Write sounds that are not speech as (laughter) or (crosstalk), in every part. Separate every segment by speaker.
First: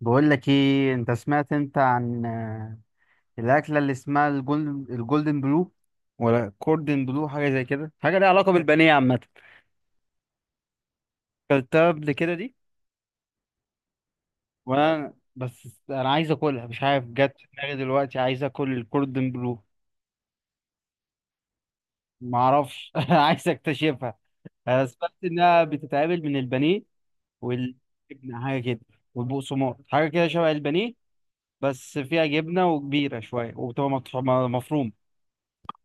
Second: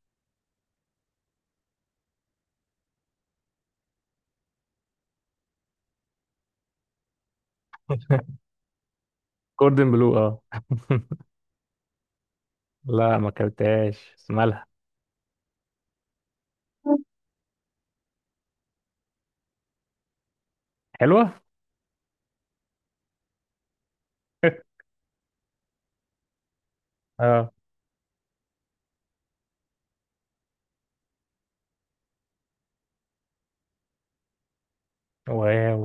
Speaker 1: بقول لك ايه، انت سمعت عن الاكله اللي اسمها الجولدن بلو، ولا كوردن بلو؟ حاجه زي كده، حاجه ليها
Speaker 2: (laughs)
Speaker 1: علاقه بالبانيه عامه.
Speaker 2: كوردن بلو، اه.
Speaker 1: اكلتها قبل كده دي؟
Speaker 2: لا، ما اكلتهاش بس مالها.
Speaker 1: وانا بس انا عايز اكلها، مش عارف، جت في دماغي دلوقتي عايز اكل الكوردن بلو.
Speaker 2: حلوه.
Speaker 1: ما اعرفش. (laughs) عايز اكتشفها.
Speaker 2: (laughs)
Speaker 1: انا سمعت انها بتتعمل من البانيه
Speaker 2: اه.
Speaker 1: والجبنه حاجه كده، والبقسماط حاجه كده شبه البانيه، بس فيها جبنه وكبيره شويه، وبتبقى مفرومه.
Speaker 2: واو،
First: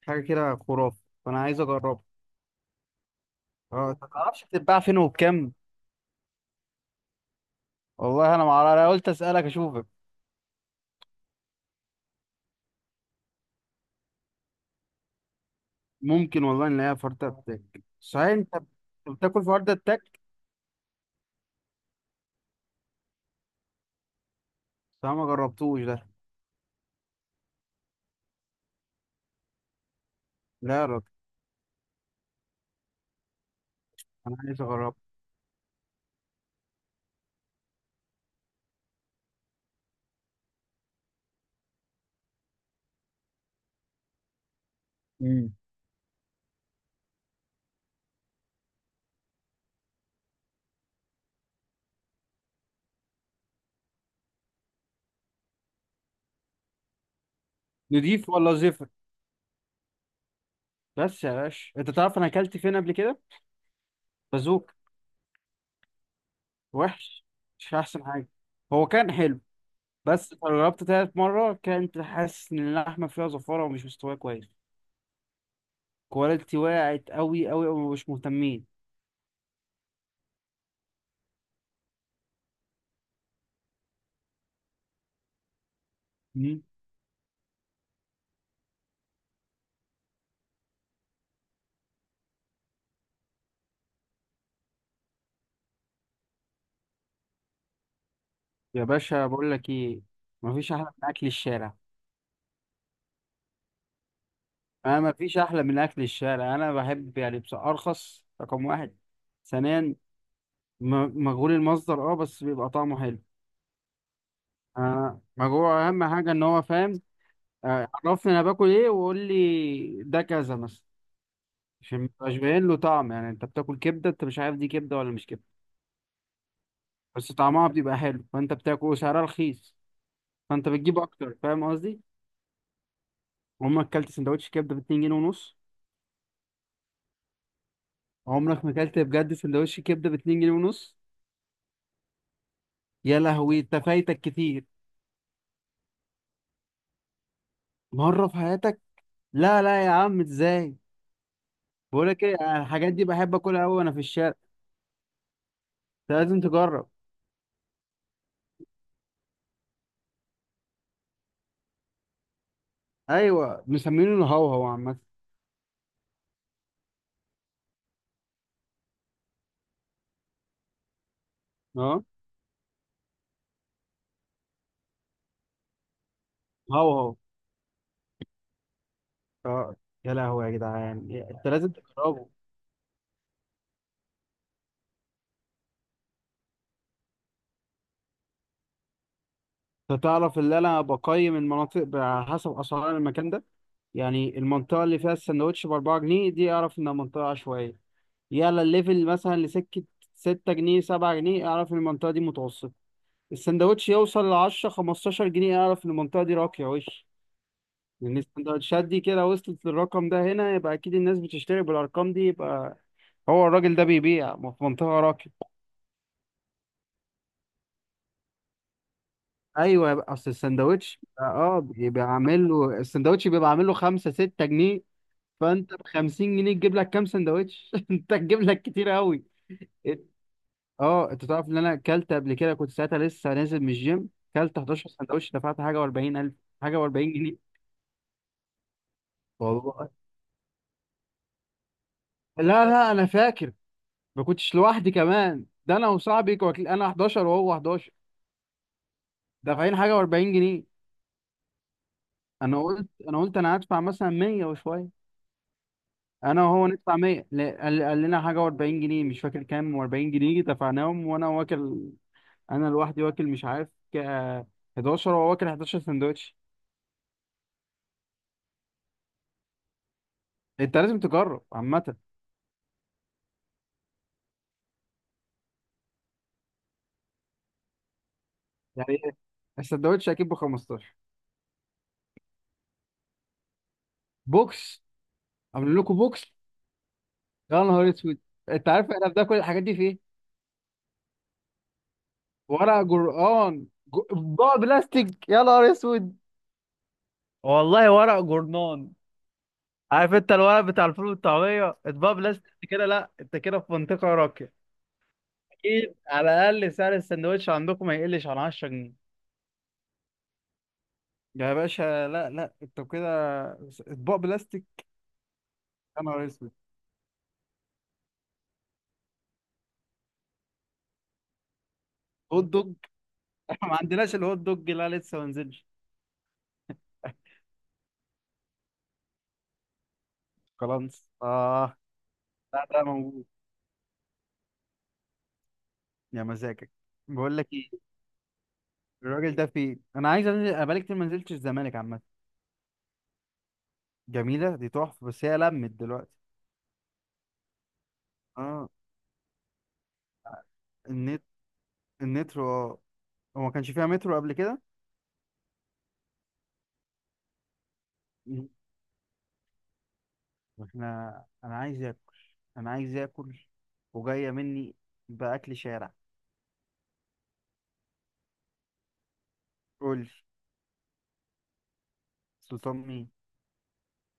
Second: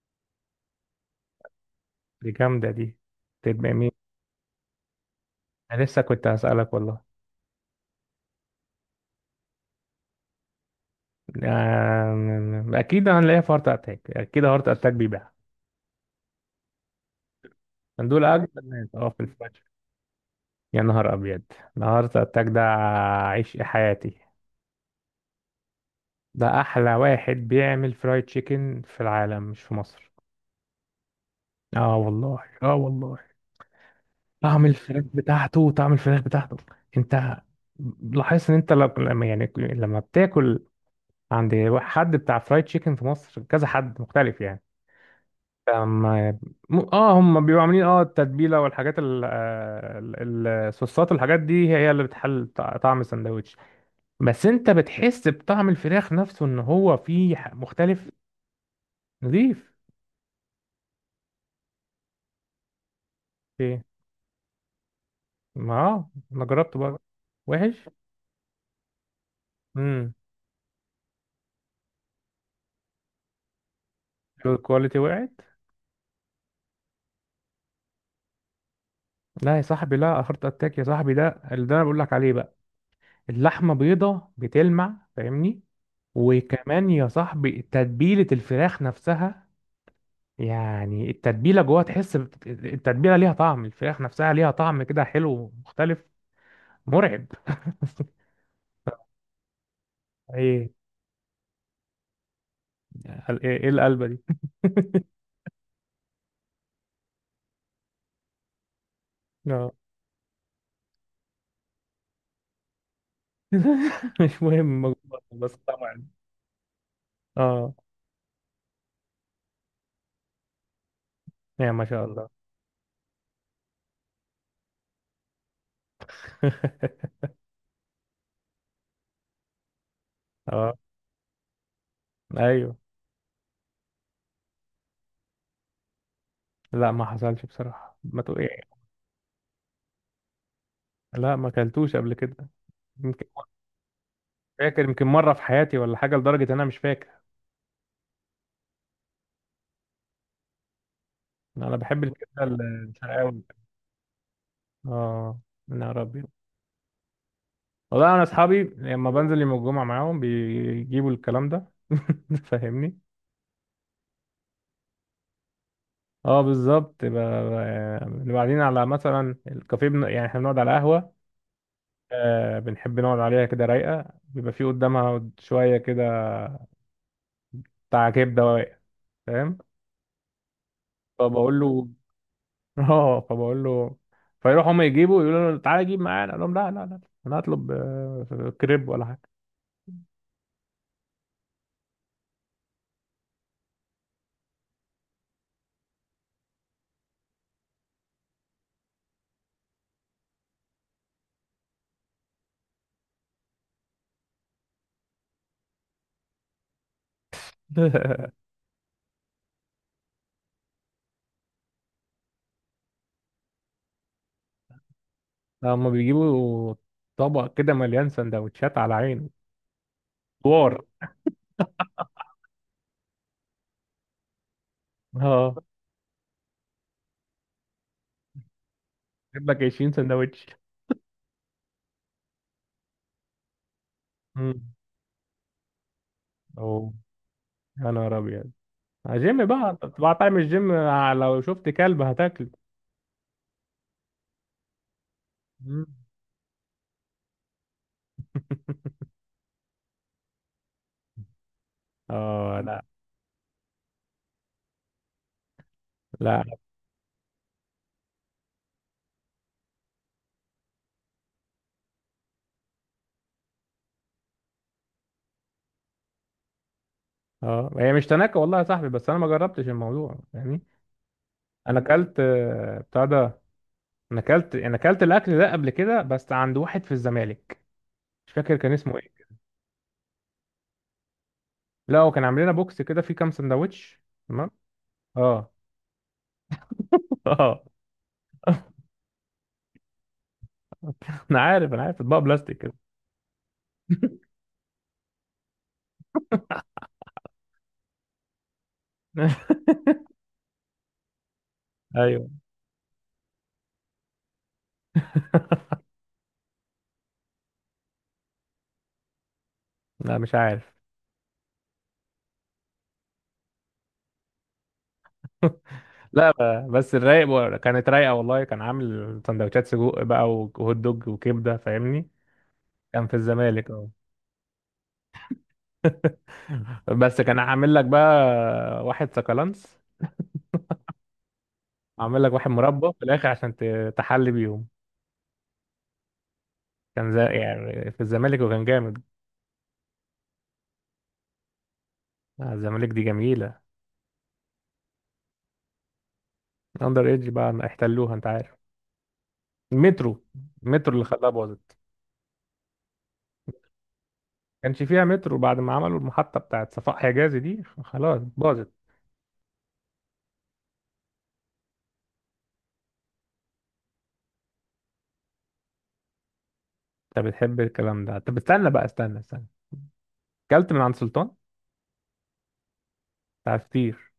Speaker 1: حاجه كده خرافه، فانا عايز اجربها.
Speaker 2: دي جامده دي. تبقى مين؟
Speaker 1: اه، انت ما تعرفش بتتباع فين وبكام؟
Speaker 2: انا لسه كنت هسألك والله.
Speaker 1: والله انا ما اعرف، انا قلت اسالك اشوفك.
Speaker 2: اكيد هنلاقيها في هارت اتاك، اكيد هارت اتاك بيبيعها.
Speaker 1: ممكن والله نلاقيها في ورده التك.
Speaker 2: دول
Speaker 1: صحيح
Speaker 2: اجمل
Speaker 1: انت
Speaker 2: ناس، اه، في
Speaker 1: بتاكل في
Speaker 2: الفاشن.
Speaker 1: ورده التك؟
Speaker 2: يا نهار ابيض، ده هارت اتاك ده. عيش حياتي.
Speaker 1: صح، ما جربتوش ده؟
Speaker 2: ده احلى واحد بيعمل فرايد تشيكن في العالم، مش في مصر.
Speaker 1: لا يا راجل،
Speaker 2: اه والله، اه والله.
Speaker 1: انا عايز
Speaker 2: طعم
Speaker 1: اجربه.
Speaker 2: الفراخ بتاعته، طعم الفراخ بتاعته. انت لاحظت ان انت لما يعني لما بتاكل عند حد بتاع فرايد تشيكن في مصر، كذا حد مختلف يعني.
Speaker 1: امم
Speaker 2: أما اه، هم بيبقوا عاملين اه التتبيله والحاجات الصوصات والحاجات دي، هي اللي بتحل طعم السندوتش. بس انت بتحس بطعم الفراخ نفسه ان هو فيه مختلف.
Speaker 1: نضيف ولا زفر؟
Speaker 2: نضيف.
Speaker 1: بس يا باشا، انت تعرف انا اكلت فين قبل كده؟
Speaker 2: ايه؟
Speaker 1: بازوك.
Speaker 2: ما اه انا جربته بقى.
Speaker 1: وحش. مش
Speaker 2: وحش.
Speaker 1: احسن حاجه. هو كان حلو،
Speaker 2: امم.
Speaker 1: بس لما جربت تالت مره كنت حاسس ان اللحمه فيها زفاره ومش مستويه كويس.
Speaker 2: الكواليتي وقعت.
Speaker 1: كواليتي وقعت قوي قوي ومش مهتمين.
Speaker 2: لا يا صاحبي، لا، هارت اتاك يا صاحبي، ده اللي ده انا بقول لك عليه بقى. اللحمه بيضه بتلمع، فاهمني. وكمان يا صاحبي، تتبيله الفراخ نفسها. يعني التتبيله جوه، تحس التتبيله ليها طعم الفراخ نفسها، ليها طعم كده حلو مختلف. مرعب.
Speaker 1: يا باشا، بقول لك ايه،
Speaker 2: ايه؟
Speaker 1: مفيش احلى من اكل الشارع.
Speaker 2: ايه إيه القلبه دي؟
Speaker 1: انا
Speaker 2: (laughs)
Speaker 1: مفيش احلى من اكل الشارع. انا بحب يعني، بس ارخص، رقم واحد.
Speaker 2: اه.
Speaker 1: ثانيا، مجهول المصدر، بس بيبقى طعمه حلو.
Speaker 2: (laughs) مش مهم، مجبور، بس
Speaker 1: مجهول، اهم
Speaker 2: طبعا.
Speaker 1: حاجه ان هو فاهم.
Speaker 2: اه،
Speaker 1: عرفني انا باكل ايه، وقول لي ده كذا مثلا،
Speaker 2: يا ما
Speaker 1: عشان
Speaker 2: شاء
Speaker 1: مبقاش
Speaker 2: الله.
Speaker 1: باين له طعم. يعني انت بتاكل كبده، انت مش عارف دي كبده ولا مش كبده،
Speaker 2: (laughs)
Speaker 1: بس طعمها بيبقى حلو، فانت بتاكل وسعرها رخيص، فانت
Speaker 2: اه.
Speaker 1: بتجيب اكتر. فاهم قصدي؟
Speaker 2: ايوه.
Speaker 1: عمرك اكلت سندوتش كبده ب 2 جنيه ونص؟
Speaker 2: لا، ما حصلش بصراحه، ما تقول.
Speaker 1: عمرك ما اكلت بجد سندوتش كبده ب 2 جنيه ونص.
Speaker 2: لا، ما اكلتوش قبل كده.
Speaker 1: يا
Speaker 2: يمكن.
Speaker 1: لهوي، انت فايتك كتير.
Speaker 2: فاكر يمكن مرة في حياتي ولا حاجة، لدرجة إن أنا مش فاكر.
Speaker 1: مره في حياتك؟ لا لا يا عم، ازاي؟
Speaker 2: أنا بحب
Speaker 1: بقولك ايه،
Speaker 2: الكبدة
Speaker 1: أنا الحاجات دي بحب
Speaker 2: الشرقاوي.
Speaker 1: اكلها قوي وانا في الشارع.
Speaker 2: آه. يا
Speaker 1: انت
Speaker 2: ربي.
Speaker 1: لازم تجرب.
Speaker 2: والله أنا أصحابي لما بنزل يوم الجمعة معاهم بيجيبوا الكلام ده. (laughs) فاهمني.
Speaker 1: ايوه، مسمينه الهوهو عامه.
Speaker 2: اه بالظبط، بنبقى قاعدين على مثلا الكافيه يعني احنا بنقعد على قهوة.
Speaker 1: اه،
Speaker 2: آه، بنحب نقعد عليها كده رايقة، بيبقى في قدامها شوية كده.
Speaker 1: هوهو.
Speaker 2: بتاع كبدة واقع. فاهم.
Speaker 1: اه، يا لهوي يا جدعان، انت
Speaker 2: فبقول
Speaker 1: لازم
Speaker 2: له.
Speaker 1: تجربه.
Speaker 2: (laughs) اه، فبقول له. فيروح هم يجيبوا، يقولوا له تعالى جيب معانا، اقول لهم لا لا لا. انا هطلب كريب ولا حاجه.
Speaker 1: انت تعرف ان انا بقيم المناطق على حسب اسعار المكان ده؟ يعني المنطقه اللي فيها السندوتش ب 4 جنيه دي، اعرف انها منطقه عشوائيه. يلا الليفل مثلا لسكة، ستة جنيه سبعة جنيه، اعرف ان المنطقة دي متوسطة. السندوتش يوصل لعشرة خمستاشر جنيه، اعرف ان المنطقة دي راقية وش. لأن
Speaker 2: (laughs)
Speaker 1: السندوتشات دي كده وصلت للرقم ده هنا، يبقى أكيد الناس بتشتري بالأرقام دي، يبقى هو الراجل ده بيبيع في منطقة راقية.
Speaker 2: لا، هم بيجيبوا طبق كده مليان سندوتشات على عينه.
Speaker 1: أيوة، يبقى أصل
Speaker 2: دوار.
Speaker 1: السندوتش بيبقى عامل له (laughs) السندوتش بيبقى عامل له خمسة ستة جنيه.
Speaker 2: اه.
Speaker 1: فأنت بخمسين جنيه تجيب لك كام سندوتش؟ (laughs) أنت تجيب لك كتير أوي.
Speaker 2: جيب لك 20 سندوتش.
Speaker 1: اه، انت تعرف ان انا اكلت قبل كده؟ كنت ساعتها لسه نازل من الجيم. اكلت
Speaker 2: امم.
Speaker 1: 11 سندوتش، دفعت حاجه و40 الف، حاجه
Speaker 2: اوه.
Speaker 1: و40 جنيه.
Speaker 2: يا نهار ابيض. جيم بقى
Speaker 1: والله.
Speaker 2: طبعا، طعم الجيم، لو شفت كلب
Speaker 1: لا
Speaker 2: هتاكله.
Speaker 1: لا، انا فاكر. ما كنتش لوحدي كمان، ده
Speaker 2: مم.
Speaker 1: انا وصاحبي كواكل، انا 11 وهو 11. دافعين حاجه و40 جنيه.
Speaker 2: اه.
Speaker 1: انا
Speaker 2: لا.
Speaker 1: قلت، انا هدفع مثلا 100 وشويه.
Speaker 2: لا.
Speaker 1: انا وهو ندفع 100؟ لا، قال لنا حاجه و40 جنيه، مش فاكر كام و40 جنيه، دفعناهم وانا واكل. انا لوحدي واكل، مش عارف، 11 وهو واكل 11 سندوتش.
Speaker 2: اه هي مش تناكة والله يا صاحبي، بس انا ما جربتش الموضوع يعني.
Speaker 1: انت لازم تجرب
Speaker 2: انا
Speaker 1: عامه.
Speaker 2: اكلت بتاع ده. انا اكلت الاكل ده قبل كده بس عند واحد في الزمالك. مش فاكر كان
Speaker 1: يعني
Speaker 2: اسمه
Speaker 1: ايه،
Speaker 2: ايه.
Speaker 1: السندوتش اكيد ب 15؟
Speaker 2: لا، هو كان عامل لنا بوكس كده فيه كام سندوتش. تمام.
Speaker 1: بوكس.
Speaker 2: اه.
Speaker 1: عاملين لكم بوكس؟
Speaker 2: (laughs)
Speaker 1: يا
Speaker 2: اه.
Speaker 1: نهار اسود. انت عارف احنا بناكل الحاجات دي في ايه؟
Speaker 2: انا عارف، انا عارف، اطباق بلاستيك كده.
Speaker 1: ورق جرآن، بقى بلاستيك يا نهار اسود؟ والله ورق جورنان.
Speaker 2: (laughs)
Speaker 1: عارف انت الورق بتاع الفول والطعميه؟ اطباق
Speaker 2: ايوه.
Speaker 1: بلاستيك انت كده؟ لا، انت كده في منطقه راقيه. اكيد على الاقل سعر السندوتش عندكم ما يقلش عن 10 جنيه.
Speaker 2: لا، مش عارف.
Speaker 1: يا باشا، لا لا، انت كده اطباق بلاستيك؟ يا نهار
Speaker 2: لا،
Speaker 1: اسود.
Speaker 2: بس كانت رايقه والله، كان عامل سندوتشات سجق بقى وهوت دوج وكبده، فاهمني.
Speaker 1: هوت دوج؟
Speaker 2: كان في
Speaker 1: (laughs)
Speaker 2: الزمالك،
Speaker 1: ما
Speaker 2: اه.
Speaker 1: عندناش الهوت دوج، لا لسه ما نزلش.
Speaker 2: (laughs) بس كان عامل لك بقى واحد سكالانس.
Speaker 1: خلاص، اه.
Speaker 2: عامل لك واحد
Speaker 1: لا، ده
Speaker 2: مربى في
Speaker 1: موجود.
Speaker 2: الاخر عشان تحلي بيهم.
Speaker 1: يا مزاجك.
Speaker 2: كان زي
Speaker 1: بقول لك ايه،
Speaker 2: يعني في الزمالك وكان جامد.
Speaker 1: الراجل ده فين؟ انا عايز انزل، انا بقالي كتير ما نزلتش الزمالك عامه.
Speaker 2: الزمالك دي جميلة.
Speaker 1: جميله دي تحفه، بس هي لمت دلوقتي.
Speaker 2: اندر ايدج بقى ما احتلوها، انت عارف.
Speaker 1: اه.
Speaker 2: المترو. المترو اللي
Speaker 1: النت
Speaker 2: خلاها باظت.
Speaker 1: النترو، اه. هو ما كانش فيها مترو قبل كده؟
Speaker 2: كانش فيها مترو بعد ما عملوا المحطة بتاعت صفاء حجازي دي، خلاص
Speaker 1: مم.
Speaker 2: باظت.
Speaker 1: احنا انا عايز اكل، انا عايز اكل، وجايه مني باكل شارع.
Speaker 2: انت بتحب الكلام ده؟ طب استنى بقى، استنى استنى.
Speaker 1: قول لي.
Speaker 2: اكلت من عند سلطان.
Speaker 1: سلطان مين؟
Speaker 2: بتاع فطير.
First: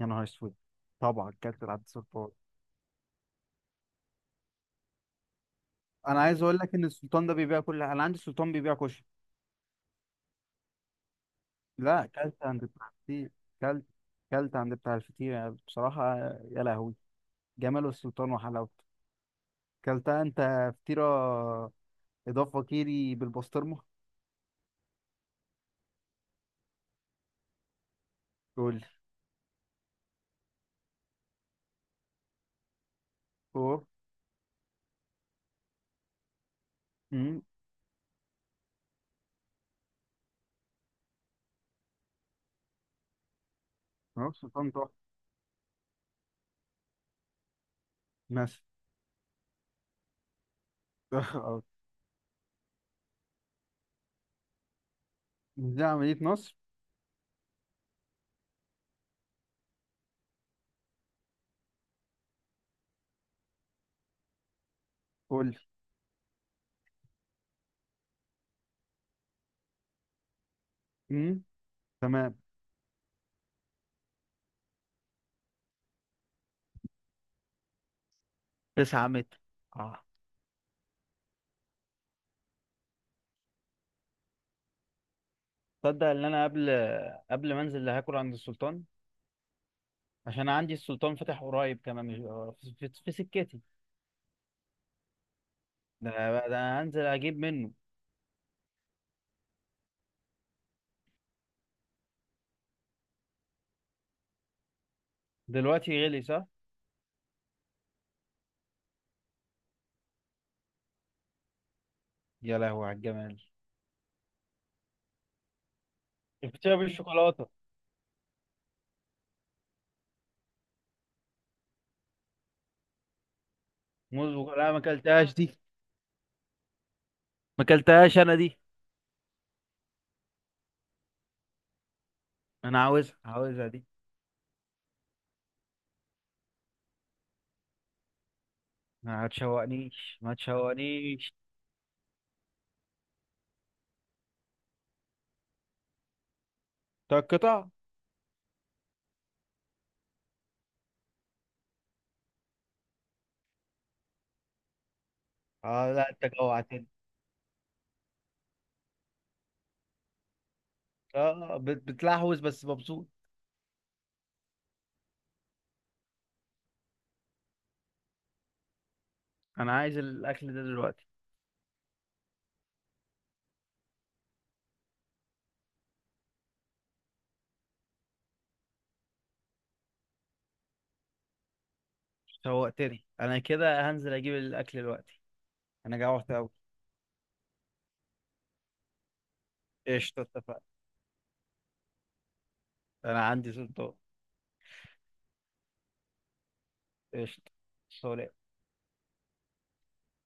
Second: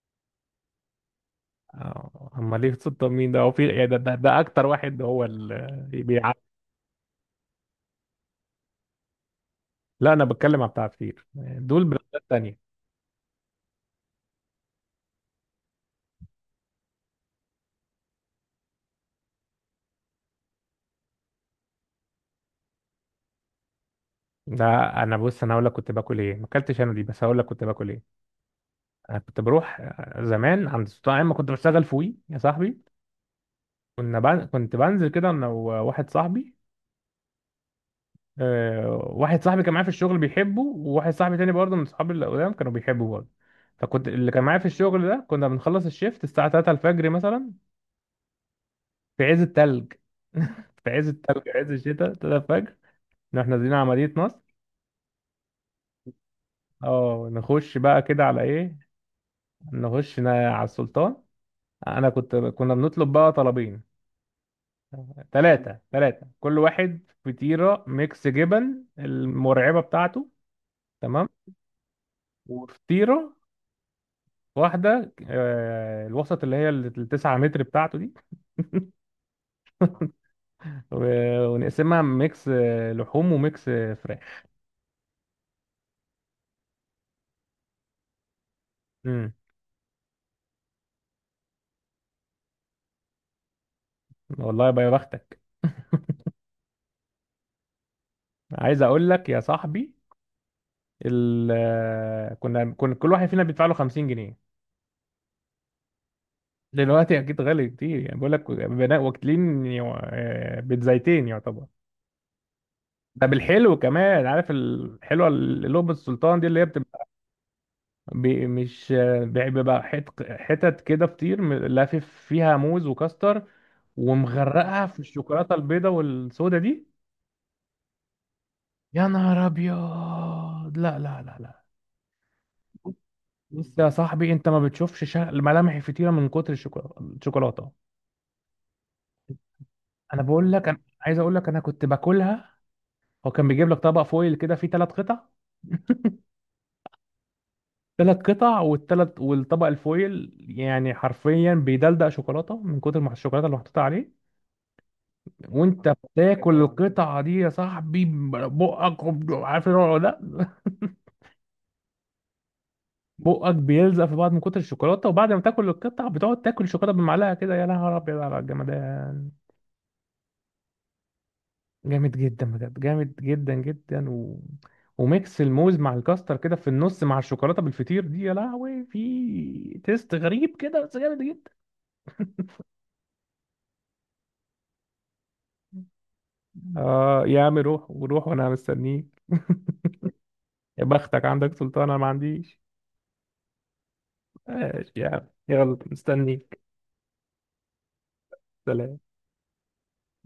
Speaker 1: يا نهار اسود. طبعا، كابتن عبد السلطان.
Speaker 2: اما ليه سلطان مين ده؟ هو في إيه ده, اكتر واحد هو اللي
Speaker 1: انا
Speaker 2: بيع.
Speaker 1: عايز اقول لك ان السلطان ده بيبيع كل، انا عندي السلطان بيبيع كشري.
Speaker 2: لا، انا بتكلم على بتاع فطير. دول
Speaker 1: لا،
Speaker 2: براندات
Speaker 1: كلت
Speaker 2: تانية.
Speaker 1: عند بتاع الفطير. كلت كلت عند بتاع الفطير، يعني بصراحة، يا لهوي جمال السلطان وحلاوته. كلتها انت فطيرة إضافة كيري بالبسطرمة؟
Speaker 2: ده انا بص، انا هقول لك كنت باكل ايه. ما اكلتش انا دي، بس هقول لك كنت باكل ايه.
Speaker 1: قول لي.
Speaker 2: انا كنت بروح زمان عند سلطان ايام ما كنت بشتغل في وي يا صاحبي.
Speaker 1: أوه.
Speaker 2: كنت بنزل كده انا وواحد صاحبي.
Speaker 1: أمم.
Speaker 2: واحد صاحبي كان معايا في الشغل بيحبه، وواحد صاحبي تاني برضه من صحابي اللي قدام كانوا بيحبوا برضه. فكنت
Speaker 1: أهو
Speaker 2: اللي كان معايا في
Speaker 1: السلطان تحفة.
Speaker 2: الشغل ده، كنا بنخلص الشيفت الساعة 3 الفجر مثلا.
Speaker 1: مثلا.
Speaker 2: في عز التلج. (laughs) في عز
Speaker 1: (laughs)
Speaker 2: التلج،
Speaker 1: أه.
Speaker 2: عز الشتاء، 3 الفجر. نروح نازلين عملية نصر.
Speaker 1: دي عملية نصر.
Speaker 2: اه. نخش بقى كده على ايه؟ على السلطان. انا كنا بنطلب بقى طلبين.
Speaker 1: قول لي.
Speaker 2: ثلاثة ثلاثة، كل واحد فطيرة ميكس جبن المرعبة بتاعته. تمام.
Speaker 1: أمم. تمام.
Speaker 2: وفطيره واحده، الوسط اللي هي التسعة متر بتاعته دي.
Speaker 1: 9 متر، اه.
Speaker 2: ونقسمها ميكس لحوم وميكس فراخ.
Speaker 1: تصدق ان انا قبل ما انزل هاكل عند السلطان؟
Speaker 2: امم
Speaker 1: عشان عندي السلطان فاتح قريب كمان، في سكتي.
Speaker 2: والله يبقى يا بختك.
Speaker 1: ده انا هنزل اجيب منه.
Speaker 2: عايز اقول لك يا صاحبي، ال آه، كنا كل واحد فينا بيدفع له 50 جنيه.
Speaker 1: دلوقتي غلي صح.
Speaker 2: دلوقتي اكيد غالي كتير يعني. بقول لك بناء واكلين بيتزايتين يعتبر.
Speaker 1: يا لهوي على
Speaker 2: ده
Speaker 1: الجمال.
Speaker 2: بالحلو كمان. عارف الحلوه اللي لب السلطان دي اللي هي
Speaker 1: الفطيرة
Speaker 2: بتبقى
Speaker 1: بالشوكولاتة.
Speaker 2: مش بيبقى حتت كده فطير لافف فيها موز وكاستر،
Speaker 1: موز لا، ما
Speaker 2: ومغرقها في
Speaker 1: اكلتهاش دي،
Speaker 2: الشوكولاته البيضه والسودا دي.
Speaker 1: ما اكلتهاش انا دي.
Speaker 2: يا نهار ابيض. لا لا لا لا.
Speaker 1: انا عاوزها، عاوزها
Speaker 2: بص
Speaker 1: دي.
Speaker 2: يا صاحبي، انت ما بتشوفش ملامح الفطيره من كتر الشوكولاته. الشوكولاته،
Speaker 1: ما تشوقنيش
Speaker 2: انا
Speaker 1: ما
Speaker 2: بقول لك، انا عايز اقول
Speaker 1: تشوقنيش.
Speaker 2: لك، انا كنت باكلها. هو كان بيجيب لك طبق فويل كده فيه 3 قطع. (laughs)
Speaker 1: طب قطع.
Speaker 2: 3 قطع، والثلاث والطبق الفويل يعني حرفيا بيدلدق شوكولاته من كتر ما الشوكولاته اللي محطوطه عليه.
Speaker 1: اه
Speaker 2: وانت
Speaker 1: لا، انت
Speaker 2: بتاكل
Speaker 1: جوعتني.
Speaker 2: القطعه دي يا صاحبي، بقك عارف الوضع ده. (laughs)
Speaker 1: اه، بتلحوز بس مبسوط.
Speaker 2: بقك بيلزق في بعض من كتر الشوكولاته. وبعد ما تاكل القطعه بتقعد تاكل الشوكولاته بالمعلقه كده. يا نهار ابيض على الجمدان.
Speaker 1: انا عايز الاكل ده دلوقتي.
Speaker 2: جامد جدا بجد، جامد جدا جدا، و... وميكس الموز مع الكاستر كده في النص مع الشوكولاته بالفطير دي، يا لهوي، في تيست غريب كده بس جامد جدا.
Speaker 1: شوقتني، انا كده هنزل اجيب الاكل دلوقتي. انا جوعت قوي.
Speaker 2: اه يا عم، روح، وروح وانا مستنيك. (laughs)
Speaker 1: قشطة، اتفقنا.
Speaker 2: يا بختك عندك سلطان، انا ما عنديش.
Speaker 1: انا عندي سلطان.
Speaker 2: ماشي يا عم، يلا مستنيك.
Speaker 1: قشطة. سلام.
Speaker 2: سلام.